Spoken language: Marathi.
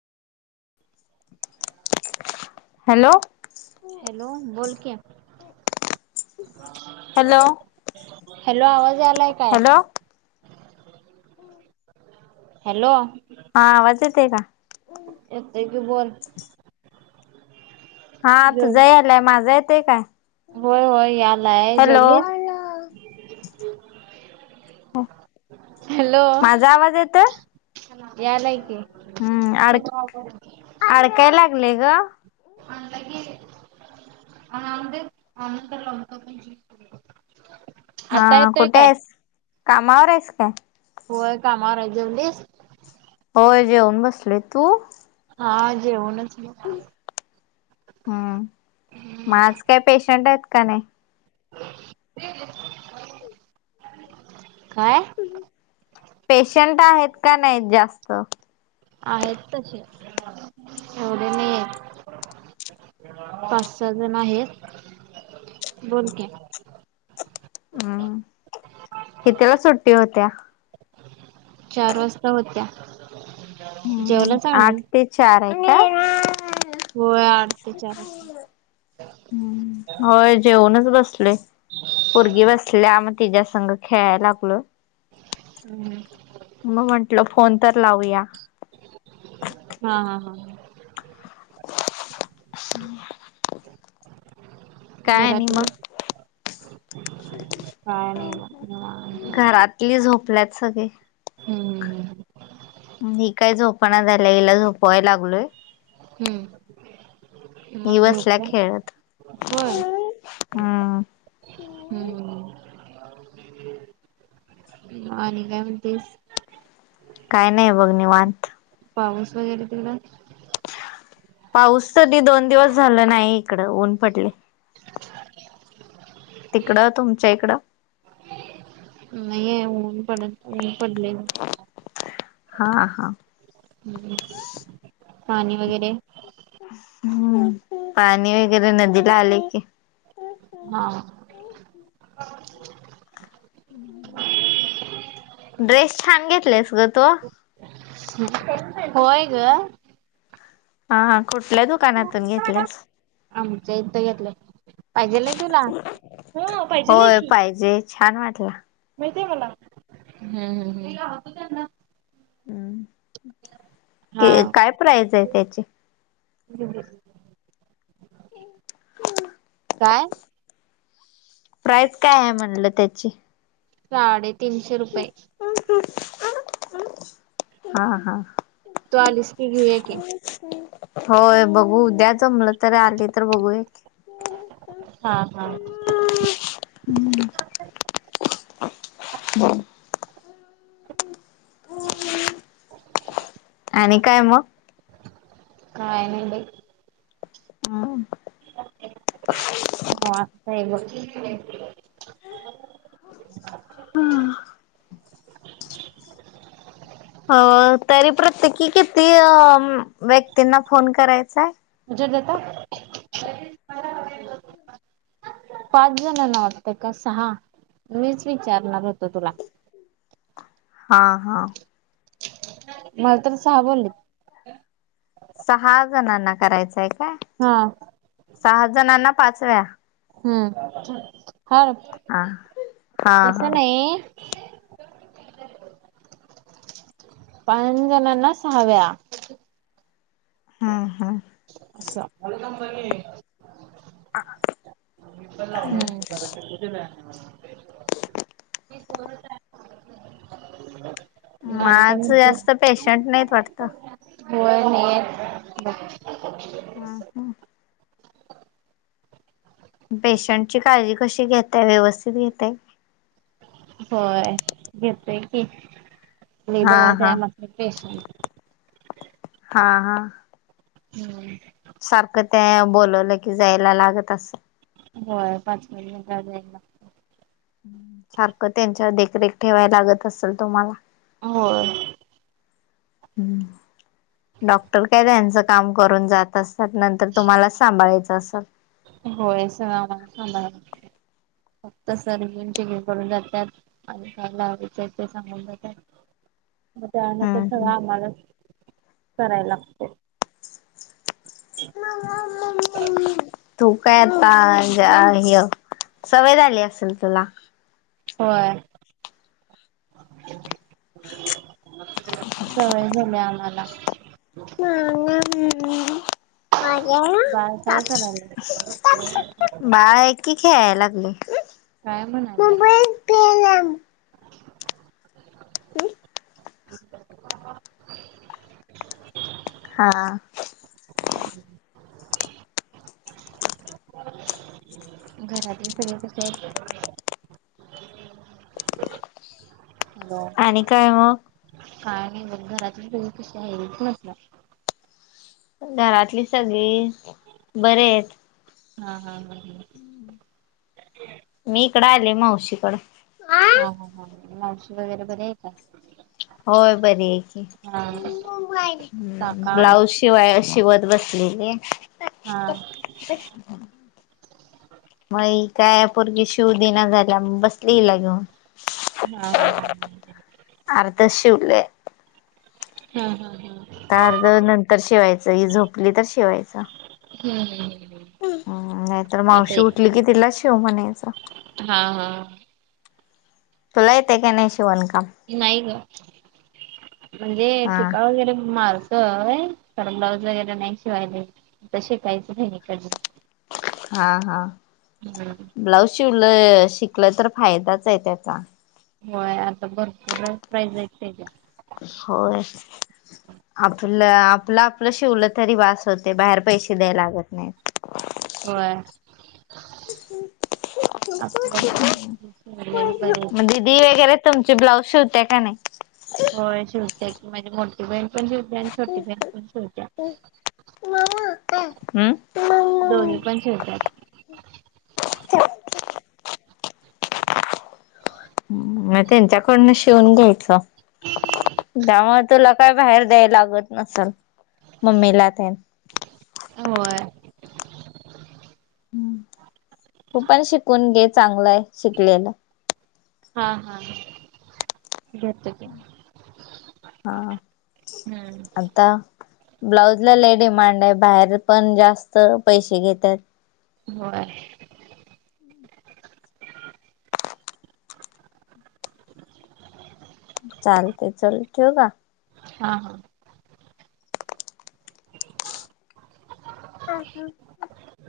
Hello hello. बोल की, हॅलो. हॅलो आवाज यालाय काय. Hello hello. आ आवाज येतय का? येतंय तू बोल. हा तुझा यालाय माझं येतोय काय? हो हो यालाय हॅलो जेवलीस. [inaudible] हॅलो माझा आवाज येतोय. यालाय की. हम्म अड अडकाय लागलय ग आणलं की [unintelligible] आनंतर लावत [unintelligible] हा कुठं आहेस कामावर आहेस काय? व्हय कामावर आहे जेवलीस. होय जेवून बसलोय तू हा जेवूनच बग. हम्म म आज काय पेशंट आहेत काय नाही. [inaudible] काय? पेशंट आहेत का नाही जास्त. आहेत तसे एवढे नाही आहेत. पाच सहा जण आहेत बोल की. हम्म कितीला सुट्टी होत्या. चार वाजता होत्या हम्म जेवलाच आठ आम्ही. ते चार आहे काय? होय आठ ते चार असतील. हम्म होय जेवूनच बसलोय पोरगी बसल्या मग तिच्या संघ खेळायला लागलोय. हम्म म म्हंटलं फोन तर लावूया. हा हा हा. [inaudible] काय आणि घरातली मग काय नाही बग निवांत. इथली झोपल्यात सगळी. हम्म. मी काय झोपणा झालंय हिला झोपवाय लागलोय. हम्म. म ही बसल्या झोपल खेळत. होय. हम्म. हम्म आणि काय म्हणतेस. काय नाय बघ निवांत. पाऊस वगैरे तिला पाऊस तधी दोन दिवस झालं नाही इकडं ऊन पडलंय. तिकडं तुमच्या इकडं. नाही आहे ऊन पड ऊन पडलय. हां हां. पाणी वगैरे हम्म पाणी वगैरे नदीला आलंय की हां ड्रेस छान घेतल्यास गं तो. होय गं. अ हा कुठल्या दुकानातून घेतलेस. आमच्या इथ घेतलं पाहिजेलं आहेत तुला हो पाहिजेल आहे होय की. पाहिजे छान वाटला. माहित आहे मला हं ह्म ह्म [unintelligible] यांना हम् हं हा ते काय प्राईज आहे त्याची [unintelligible] आं काय?? प्राईस काय आहे? म्हणलं त्याची. साड़े तीनशे रुपये अं अं आं अं हा हा तू आलीस की घेऊया की. हं होय बघू उद्या जमलं तर आले तर बघू ए हा हा अं ह्म ह्म हंम [inaudible] आणि काय मग? काय? नाही बाई अं हं हा आता हे बघ [unintelligible] अ ह्म्म हो अ तरी प्रत्येकी किती अं व्यक्तींना फोन करायचाय? [unintelligible] हं पाच जणांना वाटतं का सहा मीच विचारणार होतो तुला. हा हा मला तर सहा बोलेत सहा जणांना करायचंय का? हां. सहा जणांना पाच वेळा. हम्म हो ओ हा हा हा. तसं नाही.. पां अं जणांना सहा वेळा. हंम ह्म्म [unintelligible] ह्म्म [unintelligible] [unintelligible] माझं जास्त पेशंट नाहीत वाटतं हो होय बघ [unintelligible] पेशंटची काळजी कशी घेताय? व्यवस्थित घेताय? होय घेतो की, लय हा दमवतोय हा आम्हा हे टेशन हा हा आं ह्म्म ह्म सारखं त्या बोलवलं की जायला लागत असं होय पाच महिने झाले ह्यांना सारखं त्यांच्यावर देखरेख ठेवायला लागत असेल तुम्हाला? होय.. डॉक्टर काय त्यांचं काम करून जात असतील. मग नंतर तुम्हालाच सांभाळायचं असलं. होय सगळ आम्हालाच सांभाळायला लागतय. फक्त सर येऊन चेकिंग करून जातत्यात आणि काय लावीचा आहे ते सांगून जातय. म त्यानंतर हम्म सगळं हम्म. आम्हालाच कराय लागते. मम्मा मम् मम् मम्मी तू काय आता ज आ हे आता सवय झाली असेल तुला. [unintelligible] सवय झालेयं आम्हाला. [unintelligible] बाळ काय करायलय? बाळा एकी खेळाय लागली. काय म्हणाल्या? [unintelligible] [unintelligible] [inaudible] हा. घरातले सगळे कशे आहेत? हॅलो आणि काय मग? काय नाही बघ घरात [unintelligible] कशी आहेच नसला. घरातली सगळी बरे आहेत. हा हा हा हा. मी इकडं आले मावशीकडं. हा हा हा मावशी वगैरे बरे आहे का? होय बरी आहे हा की काका ब्लाऊज शिवाय शिवत बस लेले हा होय काय पोरगी शिवू दे ना गला बस त्रि ला घेऊ हा हा हा हा हा हा हा अर्ध्या शिवलंय हा हा हा. अर्ध नंतर शिवायचं ही झोपली तर शिवायचं. हम्म हम्म हम्म. हम्म नाहीतर मावशी आता उठली कि तिला शीव म्हणायचं. हा हा. तुला येतेयं का नाय शिवणकाम? नाही गं म्हणजे हा टिपा वगैरे मार तय कारण ब्लाऊज वगैरे नाही शिवायला तर शिकायचं बहिणीकडला. हा हा हम्म. ब्लाउज शिवलं शिकलं तर फायदाच आहे त्याचा. होय आता भरपूर प्राईज आहेत त्याज्या. होयं. आपलं आपलं आपलं शिवलं तरी बस होते बाहेर पैशे द्याय लागत नाही. होय. आपल्या हे बरे तदि वेगैरे तुम्हची ब्लाउज शिवते का नाय? होय शिवते की माझी मोठी बहीण पण शिवते आणि छोटी बहीण पण शिवत्या. हम्म दोन्ही पण शिवत्यात. [unintelligible] [inaudible] म त्यांच्याकडून शिवून घ्यायच. काय बाहेर जायला लागत नसल मम्मीलातेन. होय. तू पण शिकून घे चांगलंय शिकलेलं. हा हा घेत हा हम्म आता ब्लाऊजला लयं डिमांड आहे बाहेर पण जास्त पैशे घेत्यात. होय. चालते चल ठेवू का? हा हा. ह ह